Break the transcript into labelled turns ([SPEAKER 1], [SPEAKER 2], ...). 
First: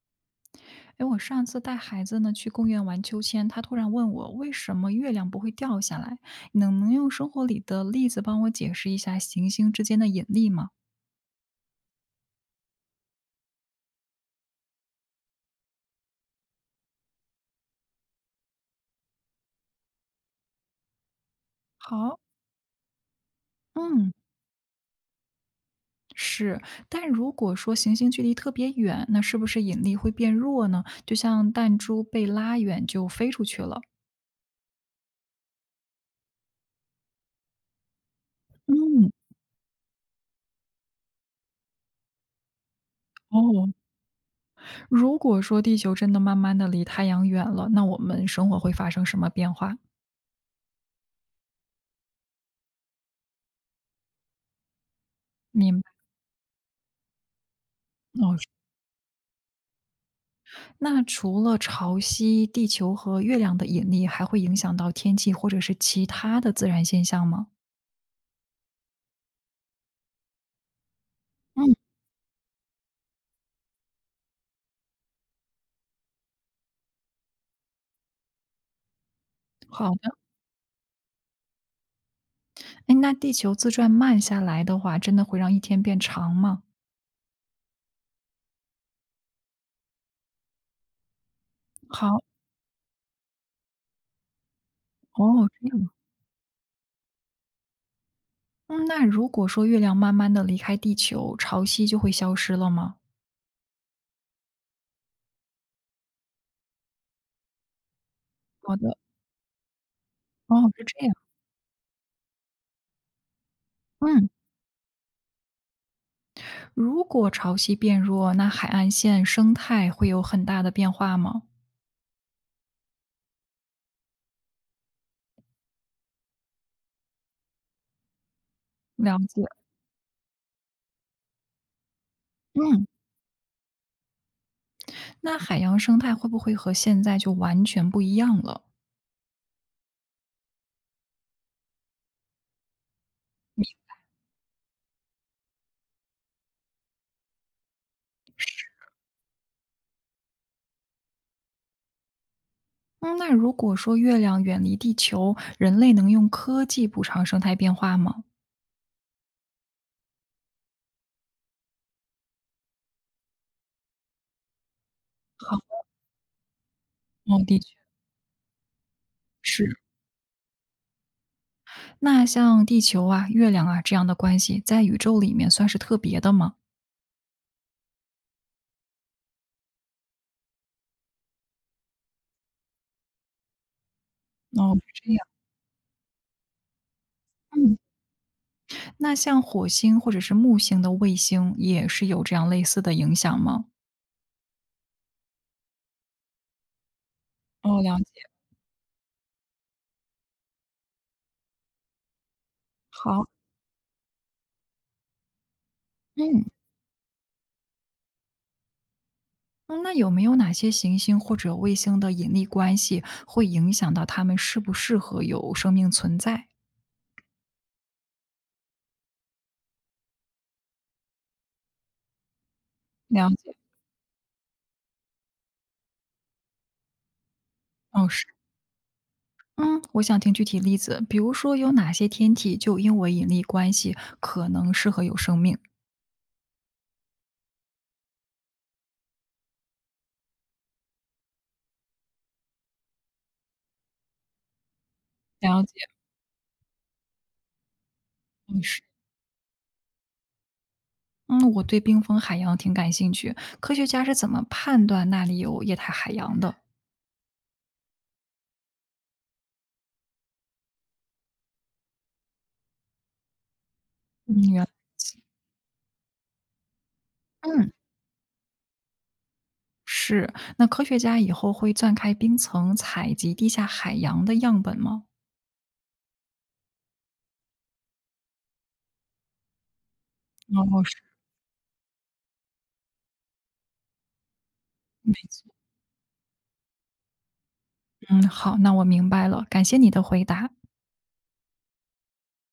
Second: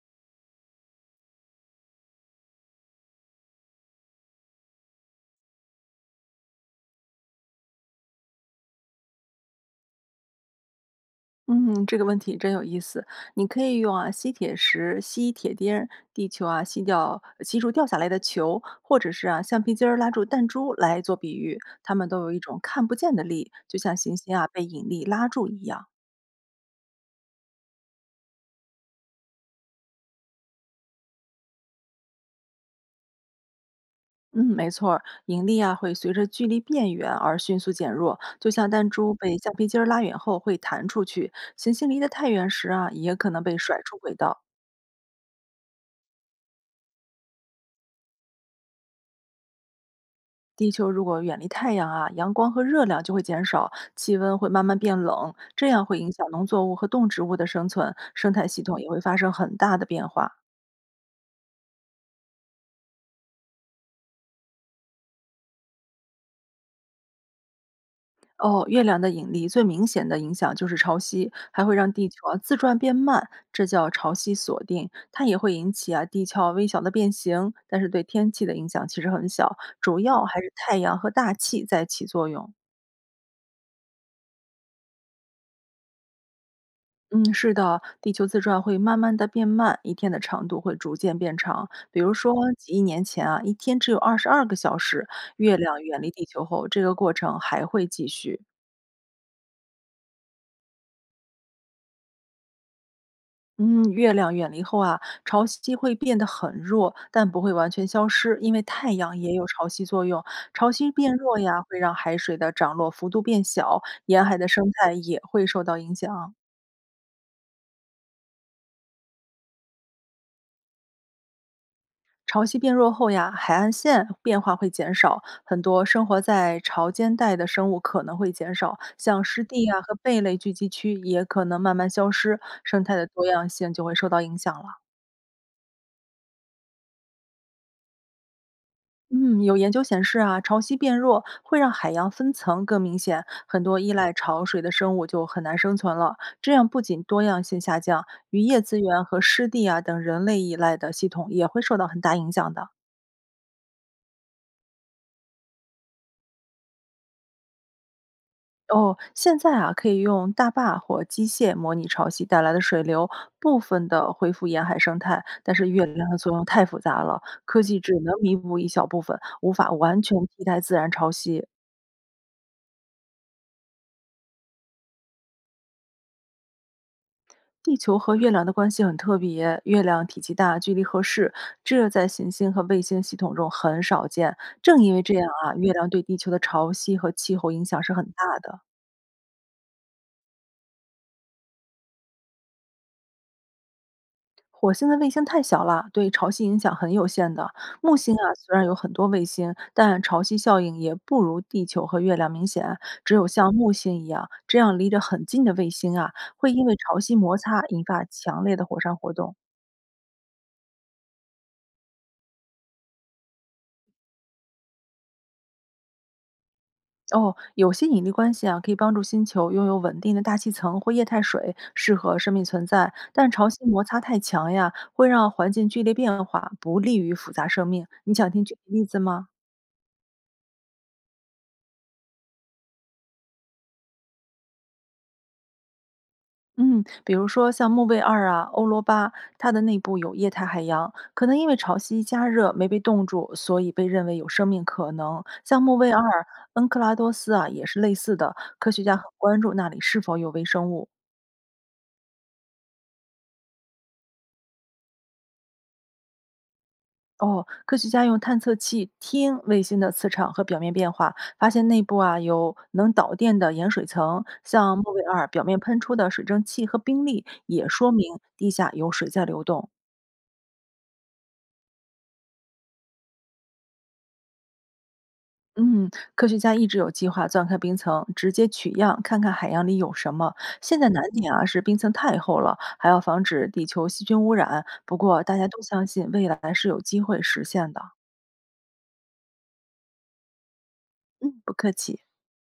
[SPEAKER 1] 哎，我上次带孩子呢去公园玩秋千，他突然问我为什么月亮不会掉下来，你能用生活里的例子帮我解释一下行星之间的引力吗？
[SPEAKER 2] 嗯，这个问题真有意思。你可以用啊吸铁石吸铁钉儿，地球啊吸掉吸住掉下来的球，或者是啊橡皮筋儿拉住弹珠来做比喻，它们
[SPEAKER 1] 好，
[SPEAKER 2] 都有一种看不见的力，就像
[SPEAKER 1] 嗯，
[SPEAKER 2] 行星啊被引力拉住一样。
[SPEAKER 1] 是。但如果说行星距离特别远，那是不是引力会变弱呢？就像弹珠被拉远就飞出去了。
[SPEAKER 2] 嗯，没错儿引力啊会随着距离变远而迅速减弱，就像弹
[SPEAKER 1] 嗯，
[SPEAKER 2] 珠被橡皮筋儿拉远后会弹出去，行星离得太远时啊也可能被
[SPEAKER 1] 哦，
[SPEAKER 2] 甩出轨道。
[SPEAKER 1] 如果说地球真的慢慢的离太阳远了，那我们生活会发生什么变化？
[SPEAKER 2] 地球如果远离太阳啊，阳光和热量就会减少，气温会慢慢变冷，这
[SPEAKER 1] 明
[SPEAKER 2] 样
[SPEAKER 1] 白。
[SPEAKER 2] 会影响农作物和动植物的生存，生
[SPEAKER 1] 哦，
[SPEAKER 2] 态系统也会发生很大的变化。
[SPEAKER 1] 那除了潮汐，地球和月亮的引力还会影响到天气或者是其他的自然现象吗？
[SPEAKER 2] 哦，月亮的引力最明显的影响就是潮汐，还
[SPEAKER 1] 嗯，
[SPEAKER 2] 会让地球啊自转变慢，这叫潮汐锁定。它也会引起啊地壳微小的变形，但是对天气的影响其实很小，
[SPEAKER 1] 好
[SPEAKER 2] 主
[SPEAKER 1] 的，
[SPEAKER 2] 要还是太阳和大气在起作用。
[SPEAKER 1] 哎，那地球自转慢下来的话，真的会让一天变长吗？
[SPEAKER 2] 嗯，是的，地球自转会慢慢的变慢，一天的长度会逐渐变长。比如
[SPEAKER 1] 好，
[SPEAKER 2] 说，几亿年前啊，一天只有22个小时。
[SPEAKER 1] 哦，
[SPEAKER 2] 月
[SPEAKER 1] 这样
[SPEAKER 2] 亮
[SPEAKER 1] 啊
[SPEAKER 2] 远离地球后，这个过程还会继续。
[SPEAKER 1] 嗯，那如果说月亮慢慢的离开地球，潮汐就会消失了吗？
[SPEAKER 2] 嗯，月亮远离后啊，潮汐会变得很弱，但不会完全消失，因为
[SPEAKER 1] 好
[SPEAKER 2] 太
[SPEAKER 1] 的，
[SPEAKER 2] 阳也有潮汐作用。
[SPEAKER 1] 哦，
[SPEAKER 2] 潮
[SPEAKER 1] 是
[SPEAKER 2] 汐
[SPEAKER 1] 这样，
[SPEAKER 2] 变弱呀，会让海水的涨落幅度变小，沿
[SPEAKER 1] 嗯，
[SPEAKER 2] 海的生态也会受到影响。
[SPEAKER 1] 如果潮汐变弱，那海岸线生态会有很大的变化吗？
[SPEAKER 2] 潮汐变弱后呀，海岸线变化会减少，很多生活在潮间带的生物可能会减少，
[SPEAKER 1] 了
[SPEAKER 2] 像湿
[SPEAKER 1] 解，
[SPEAKER 2] 地啊和贝类聚集区也可能慢慢消失，生
[SPEAKER 1] 嗯，
[SPEAKER 2] 态的多样性就会受到影响了。
[SPEAKER 1] 那海洋生态会不会和现在就完全不一样了？
[SPEAKER 2] 嗯，有研究显示啊，潮汐变弱会让海洋分层更明显，很多依赖潮水的生物就很难生存了。这样不仅多样性下降，渔业资源和湿地啊等人类依赖的系统也会受到很大影响的。
[SPEAKER 1] 嗯，那如果说月亮远离地球，人类能用科技补偿生态变化吗？
[SPEAKER 2] 哦，现在啊，可以用大坝或机械模拟潮汐带来的水流，部分的恢复沿海生态。但
[SPEAKER 1] 好，
[SPEAKER 2] 是月亮的作用太复杂了，
[SPEAKER 1] 哦，的
[SPEAKER 2] 科
[SPEAKER 1] 确
[SPEAKER 2] 技只能弥补一小部分，无法
[SPEAKER 1] 是。
[SPEAKER 2] 完全替代自然潮汐。
[SPEAKER 1] 那像地球啊、月亮啊这样的关系，在宇宙里面算是特别的吗？
[SPEAKER 2] 地球和月亮的关系很特别，月亮体积大，距离合适，这在行星和卫星系统中很少见。
[SPEAKER 1] 哦，
[SPEAKER 2] 正因为
[SPEAKER 1] 是
[SPEAKER 2] 这
[SPEAKER 1] 这样。
[SPEAKER 2] 样啊，月亮对地球的潮汐和气候影
[SPEAKER 1] 嗯，
[SPEAKER 2] 响是很大的。
[SPEAKER 1] 那像火星或者是木星的卫星，也是有这样类似的影响吗？
[SPEAKER 2] 火星的卫星太小了，对潮汐影响很有限的。
[SPEAKER 1] 哦，
[SPEAKER 2] 木
[SPEAKER 1] 了
[SPEAKER 2] 星
[SPEAKER 1] 解。
[SPEAKER 2] 啊，虽然有很多卫星，但潮汐效应也不如地球和月亮明显。只
[SPEAKER 1] 好，
[SPEAKER 2] 有像木星一样这样离得很近的卫星啊，会
[SPEAKER 1] 嗯
[SPEAKER 2] 因为潮汐摩擦引发强烈的火山活动。
[SPEAKER 1] 嗯那有没有哪些行星或者卫星的引力关系会影响到它们适不适合有生命存在？
[SPEAKER 2] 哦，有些引力关系啊，可以帮助星球拥有稳定的大气层或液态水，适合生命存在。但
[SPEAKER 1] 了
[SPEAKER 2] 潮
[SPEAKER 1] 解。
[SPEAKER 2] 汐摩擦太强呀，会让环境剧烈变化，不利于复杂生命。
[SPEAKER 1] 哦，
[SPEAKER 2] 你
[SPEAKER 1] 是。
[SPEAKER 2] 想听举体例子吗？
[SPEAKER 1] 嗯，我想听具体例子，比如说有哪些天体就因为引力关系可能适合有生命？
[SPEAKER 2] 嗯，比如说像木卫二啊、欧罗巴，它的内部有液态海洋，可能因为潮汐加热没被冻住，所以被认为有生命可能。像
[SPEAKER 1] 了
[SPEAKER 2] 木
[SPEAKER 1] 解，
[SPEAKER 2] 卫二、恩克拉多斯啊，也是类似的。
[SPEAKER 1] 嗯
[SPEAKER 2] 科
[SPEAKER 1] 是，
[SPEAKER 2] 学家很关注那里是否有微生物。
[SPEAKER 1] 嗯，我对冰封海洋挺感兴趣，科学家是怎么判断那里有液态海洋的？
[SPEAKER 2] 哦，科学家用探测器听卫星的磁场和表面变化，发现内部啊有能导电的盐水层。
[SPEAKER 1] 嗯，
[SPEAKER 2] 像木卫二表面喷出的水蒸气和冰粒，也
[SPEAKER 1] 嗯
[SPEAKER 2] 说明地下有水在流动。
[SPEAKER 1] 是，那科学家以后会钻开冰层采集地下海洋的样本吗？
[SPEAKER 2] 嗯，科学家一直有计划钻开冰层，直接取样，看看海洋里有什么。现
[SPEAKER 1] 哦，
[SPEAKER 2] 在
[SPEAKER 1] 是
[SPEAKER 2] 难点啊是冰层太厚了，还要防止地球细菌污染。不
[SPEAKER 1] 没
[SPEAKER 2] 过大家
[SPEAKER 1] 错。
[SPEAKER 2] 都相信未来是有机会实现的。
[SPEAKER 1] 嗯，好，那我明白了，感谢你的回答。
[SPEAKER 2] 嗯，不客气。